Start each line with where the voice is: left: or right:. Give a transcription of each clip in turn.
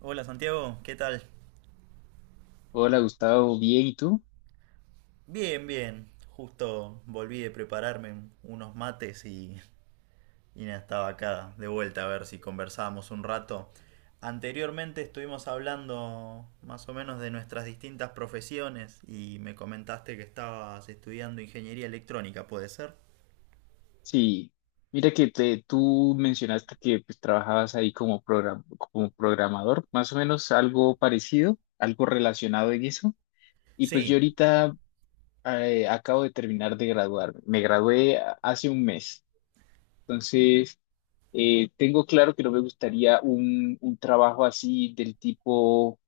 right: Hola Santiago, ¿qué tal?
left: Hola Gustavo, bien, ¿y tú?
right: Bien, bien. Justo volví de prepararme unos mates y nada, estaba acá de vuelta a ver si conversábamos un rato. Anteriormente estuvimos hablando más o menos de nuestras distintas profesiones y me comentaste que estabas estudiando ingeniería electrónica, ¿puede ser?
left: Sí, mira tú mencionaste que pues, trabajabas ahí como, como programador, más o menos algo parecido, algo relacionado en eso. Y pues
right: Sí,
left: yo ahorita acabo de terminar de graduarme, me gradué hace un mes, entonces tengo claro que no me gustaría un trabajo así del tipo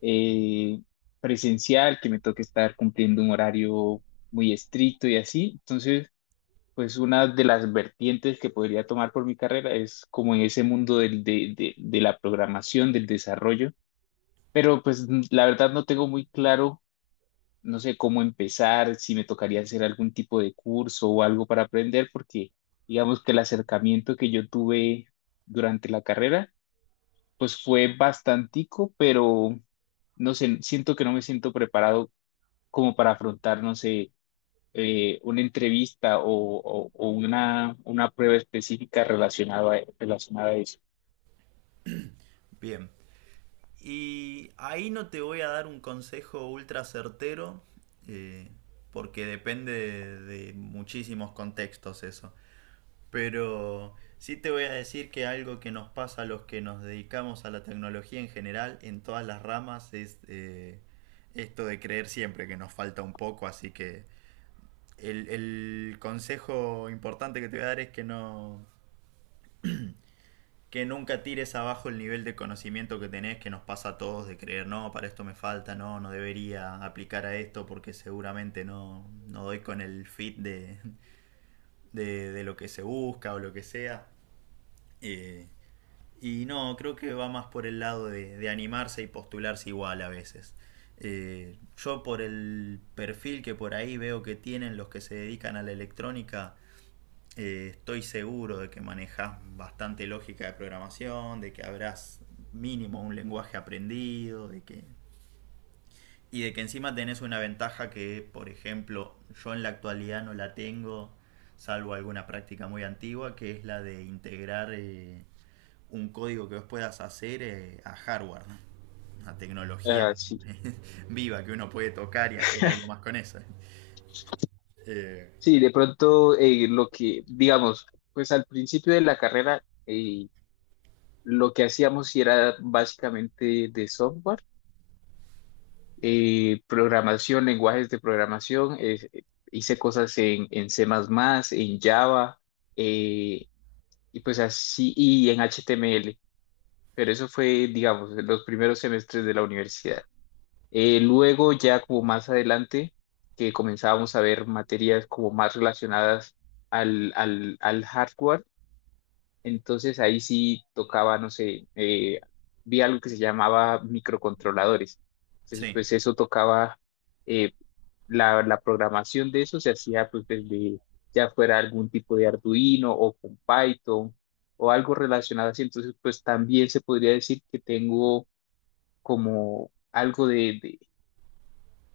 left: eh, presencial, que me toque estar cumpliendo un horario muy estricto y así, entonces. Pues una de las vertientes que podría tomar por mi carrera es como en ese mundo de la programación, del desarrollo, pero pues la verdad no tengo muy claro, no sé cómo empezar, si me tocaría hacer algún tipo de curso o algo para aprender, porque digamos que el acercamiento que yo tuve durante la carrera, pues fue bastantico, pero no sé, siento que no me siento preparado como para afrontar, no sé una entrevista o una prueba específica relacionada, relacionada a eso.
right: bien. Y ahí no te voy a dar un consejo ultra certero, eh, porque depende de muchísimos contextos eso. Pero sí te voy a decir que algo que nos pasa a los que nos dedicamos a la tecnología en general, en todas las ramas, es esto de creer siempre que nos falta un poco. Así que el consejo importante que te voy a dar es que no que nunca tires abajo el nivel de conocimiento que tenés, que nos pasa a todos de creer, no, para esto me falta, no, no debería aplicar a esto porque seguramente no, no doy con el fit de lo que se busca o lo que sea. Eh, Y no, creo que va más por el lado de animarse y postularse igual a veces. Yo por el perfil que por ahí veo que tienen los que se dedican a la electrónica, estoy seguro de que manejas bastante lógica de programación, de que habrás mínimo un lenguaje aprendido, de que y de que encima tenés una ventaja que, por ejemplo, yo en la actualidad no la tengo, salvo alguna práctica muy antigua, que es la de integrar un código que vos puedas hacer a hardware, ¿no? Una tecnología
left: Ah, sí.
right: viva que uno puede tocar y hacer algo más con eso. Eh,
left: Sí, de pronto lo que, digamos, pues al principio de la carrera, lo que hacíamos sí era básicamente de software, programación, lenguajes de programación, hice cosas en C++, en Java, eh, y pues así, y en HTML, pero eso fue, digamos, en los primeros semestres de la universidad. Luego ya como más adelante, que comenzábamos a ver materias como más relacionadas al hardware, entonces ahí sí tocaba, no sé, vi algo que se llamaba microcontroladores. Entonces,
right: sí,
left: pues eso tocaba, eh, la programación de eso se hacía pues desde ya fuera algún tipo de Arduino o con Python o algo relacionado así. Entonces, pues también se podría decir que tengo como algo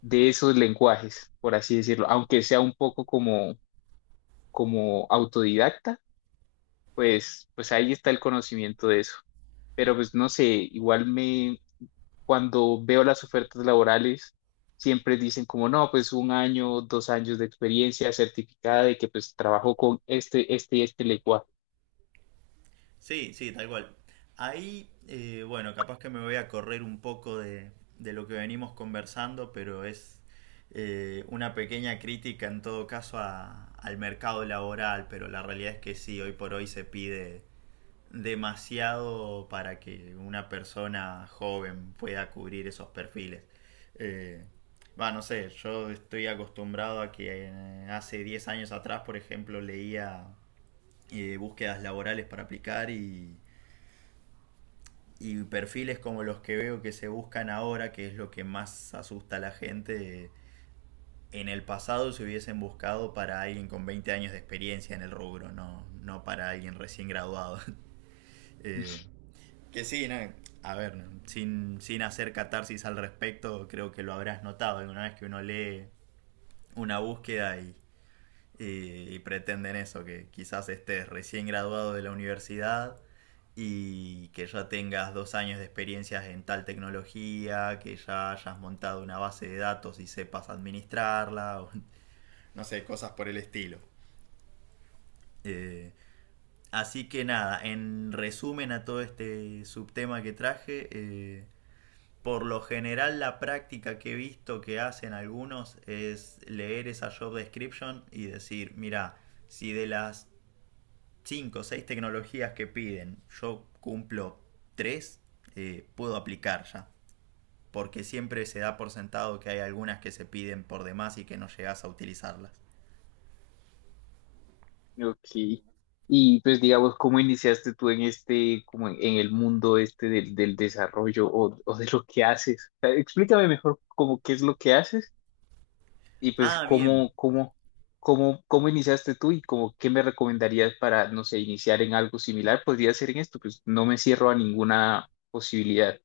left: de esos lenguajes, por así decirlo, aunque sea un poco como, como autodidacta, pues, pues ahí está el conocimiento de eso. Pero pues no sé, igual me, cuando veo las ofertas laborales, siempre dicen como, no, pues un año, dos años de experiencia certificada de que pues trabajo con este, este y este lenguaje.
right: sí, tal cual. Ahí, bueno, capaz que me voy a correr un poco de lo que venimos conversando, pero es una pequeña crítica en todo caso al mercado laboral, pero la realidad es que sí, hoy por hoy se pide demasiado para que una persona joven pueda cubrir esos perfiles. Eh, va, no sé, yo estoy acostumbrado a que hace 10 años atrás, por ejemplo, leía búsquedas laborales para aplicar y perfiles como los que veo que se buscan ahora, que es lo que más asusta a la gente. En el pasado se hubiesen buscado para alguien con 20 años de experiencia en el rubro, no, no para alguien recién graduado. Eh, Que sí, no, a ver, sin hacer catarsis al respecto, creo que lo habrás notado alguna vez que uno lee una búsqueda y pretenden eso, que quizás estés recién graduado de la universidad y que ya tengas 2 años de experiencias en tal tecnología, que ya hayas montado una base de datos y sepas administrarla, o no sé, cosas por el estilo. Eh, así que nada, en resumen a todo este subtema que traje, por lo general la práctica que he visto que hacen algunos es leer esa job description y decir, mira, si de las 5 o 6 tecnologías que piden yo cumplo 3, puedo aplicar ya. Porque siempre se da por sentado que hay algunas que se piden por demás y que no llegas a utilizarlas.
left: Ok. Y pues digamos, ¿cómo iniciaste tú en este, como en el mundo este del desarrollo o de lo que haces? O sea, explícame mejor como qué es lo que haces. Y pues,
right: Ah, bien,
left: ¿cómo iniciaste tú y como qué me recomendarías para, no sé, iniciar en algo similar? Podría ser en esto, pues no me cierro a ninguna posibilidad.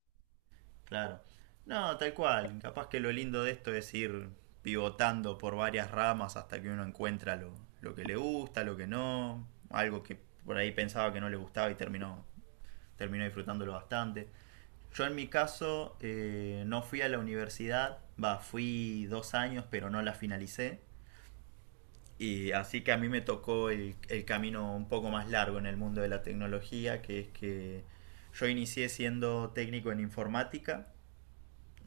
right: claro. No, tal cual. Capaz que lo lindo de esto es ir pivotando por varias ramas hasta que uno encuentra lo que le gusta, lo que no, algo que por ahí pensaba que no le gustaba y terminó, terminó disfrutándolo bastante. Yo en mi caso no fui a la universidad, va, fui 2 años pero no la finalicé. Y así que a mí me tocó el camino un poco más largo en el mundo de la tecnología, que es que yo inicié siendo técnico en informática.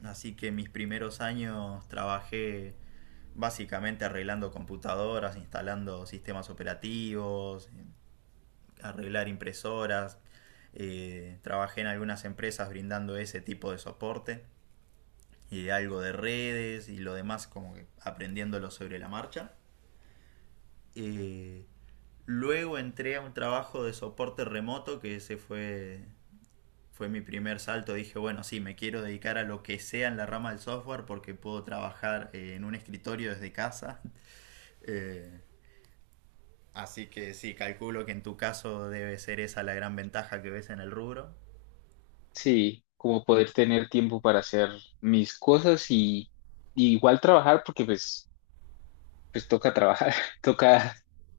right: Así que mis primeros años trabajé básicamente arreglando computadoras, instalando sistemas operativos, arreglar impresoras. Trabajé en algunas empresas brindando ese tipo de soporte y algo de redes y lo demás como que aprendiéndolo sobre la marcha. Eh, luego entré a un trabajo de soporte remoto que ese fue fue mi primer salto. Dije, bueno, sí, me quiero dedicar a lo que sea en la rama del software porque puedo trabajar en un escritorio desde casa. Eh, así que sí, calculo que en tu caso debe ser esa la gran ventaja que ves en el rubro.
left: Sí, como poder tener tiempo para hacer mis cosas y igual trabajar, porque pues, pues toca trabajar, toca,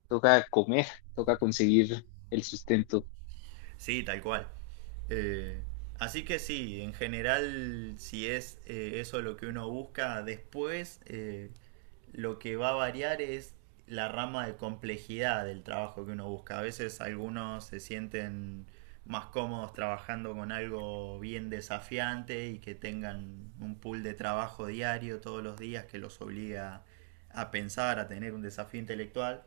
left: toca comer, toca conseguir el sustento.
right: Sí, tal cual. Eh, así que sí, en general, si es eso lo que uno busca, después lo que va a variar es la rama de complejidad del trabajo que uno busca. A veces algunos se sienten más cómodos trabajando con algo bien desafiante y que tengan un pool de trabajo diario todos los días que los obliga a pensar, a tener un desafío intelectual.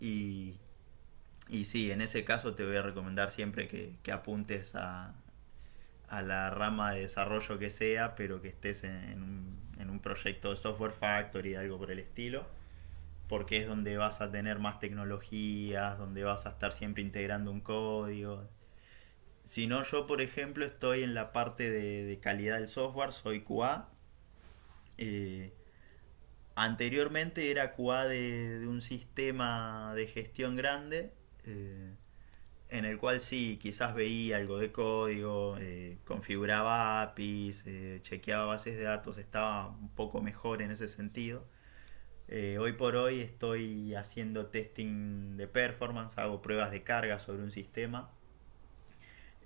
right: Y y sí, en ese caso te voy a recomendar siempre que apuntes a la rama de desarrollo que sea, pero que estés en un proyecto de software factory, algo por el estilo, porque es donde vas a tener más tecnologías, donde vas a estar siempre integrando un código. Si no, yo por ejemplo estoy en la parte de calidad del software, soy QA. eh, anteriormente era QA de un sistema de gestión grande. eh, en el cual sí, quizás veía algo de código, configuraba APIs, chequeaba bases de datos, estaba un poco mejor en ese sentido. Hoy por hoy estoy haciendo testing de performance, hago pruebas de carga sobre un sistema.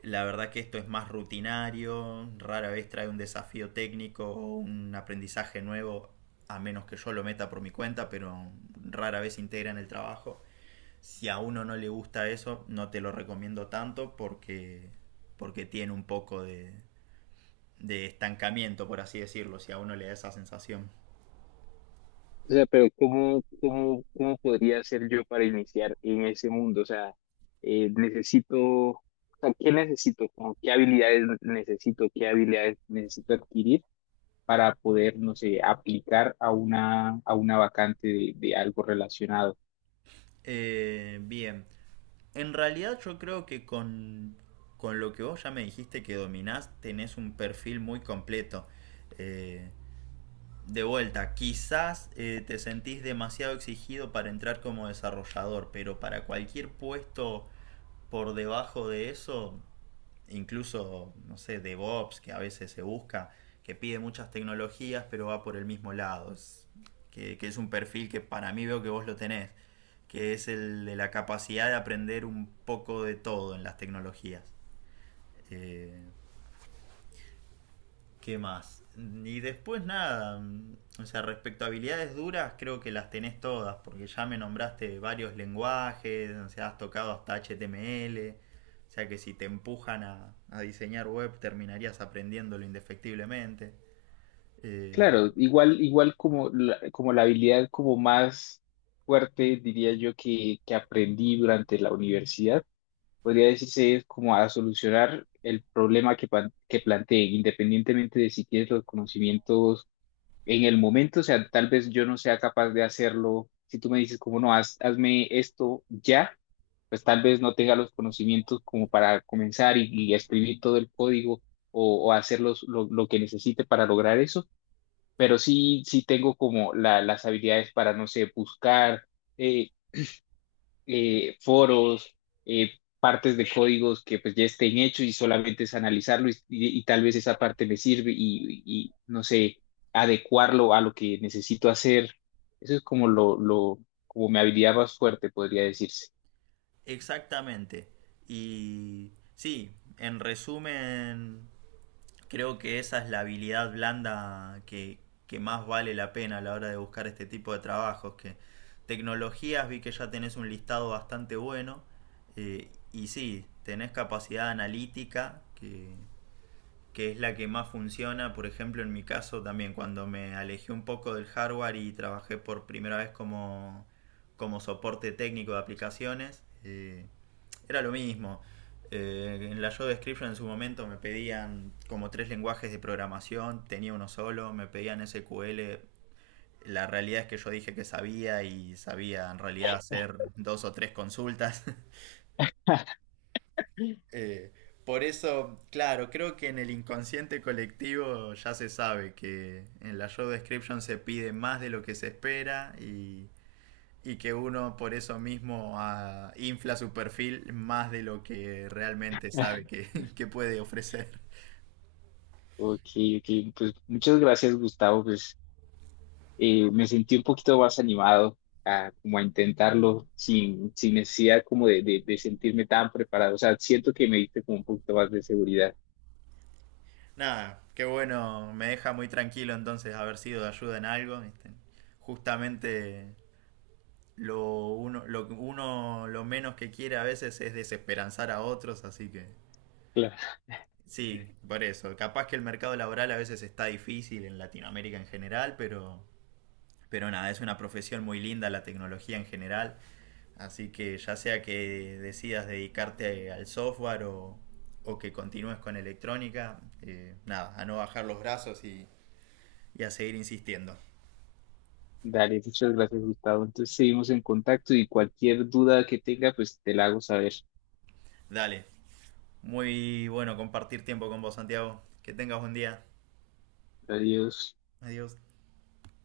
right: La verdad que esto es más rutinario, rara vez trae un desafío técnico o un aprendizaje nuevo, a menos que yo lo meta por mi cuenta, pero rara vez integra en el trabajo. Si a uno no le gusta eso, no te lo recomiendo tanto porque, porque tiene un poco de estancamiento, por así decirlo, si a uno le da esa sensación.
left: O sea, pero ¿cómo podría hacer yo para iniciar en ese mundo? O sea, necesito, o sea, ¿qué necesito? Como, ¿qué habilidades necesito? ¿Qué habilidades necesito adquirir para poder, no sé, aplicar a una vacante de algo relacionado?
right: Bien, en realidad yo creo que con lo que vos ya me dijiste que dominás, tenés un perfil muy completo. Eh, de vuelta, quizás te sentís demasiado exigido para entrar como desarrollador, pero para cualquier puesto por debajo de eso, incluso, no sé, DevOps, que a veces se busca, que pide muchas tecnologías, pero va por el mismo lado. Que es un perfil que para mí veo que vos lo tenés, que es el de la capacidad de aprender un poco de todo en las tecnologías. Eh, ¿Qué más? Y después nada, o sea, respecto a habilidades duras, creo que las tenés todas, porque ya me nombraste varios lenguajes, o sea, has tocado hasta HTML, o sea que si te empujan a diseñar web terminarías aprendiéndolo indefectiblemente. Eh,
left: Claro, igual, igual como la habilidad como más fuerte, diría yo, que aprendí durante la universidad podría decirse es como a solucionar el problema que, que planteen, independientemente de si tienes los conocimientos en el momento, o sea, tal vez yo no sea capaz de hacerlo. Si tú me dices como no, hazme esto ya, pues tal vez no tenga los conocimientos como para comenzar y escribir todo el código o hacer lo que necesite para lograr eso, pero sí, sí tengo como las habilidades para, no sé, buscar. eh, Foros, eh, partes de códigos que pues ya estén hechos y solamente es analizarlo y tal vez esa parte me sirve y, no sé, adecuarlo a lo que necesito hacer. Eso es como lo, como mi habilidad más fuerte, podría decirse.
right: exactamente. Y sí, en resumen, creo que esa es la habilidad blanda que más vale la pena a la hora de buscar este tipo de trabajos. Que tecnologías, vi que ya tenés un listado bastante bueno. Y sí, tenés capacidad analítica, que es la que más funciona, por ejemplo, en mi caso también, cuando me alejé un poco del hardware y trabajé por primera vez como, como soporte técnico de aplicaciones, era lo mismo. En la show description en su momento me pedían como tres lenguajes de programación, tenía uno solo, me pedían SQL. La realidad es que yo dije que sabía y sabía en realidad hacer dos o tres consultas. Eh, por eso, claro, creo que en el inconsciente colectivo ya se sabe que en la show description se pide más de lo que se espera y que uno por eso mismo infla su perfil más de lo que realmente sabe que, que puede ofrecer.
left: Ok, ok, pues muchas gracias, Gustavo. Pues me sentí un poquito más animado a, como a intentarlo sin, sin necesidad como de sentirme tan preparado. O sea, siento que me diste como un poquito más de seguridad.
right: Nada, qué bueno, me deja muy tranquilo entonces haber sido de ayuda en algo. ¿Viste? Justamente lo uno lo menos que quiere a veces es desesperanzar a otros, así que
left: Claro.
right: sí, por eso. Capaz que el mercado laboral a veces está difícil en Latinoamérica en general, pero nada, es una profesión muy linda la tecnología en general. Así que ya sea que decidas dedicarte al software o que continúes con electrónica, nada, a no bajar los brazos y a seguir insistiendo.
left: Dale, muchas gracias, Gustavo. Entonces seguimos en contacto y cualquier duda que tenga, pues te la hago saber.
right: Dale, muy bueno compartir tiempo con vos, Santiago. Que tengas buen día.
left: Adiós.
right: Adiós.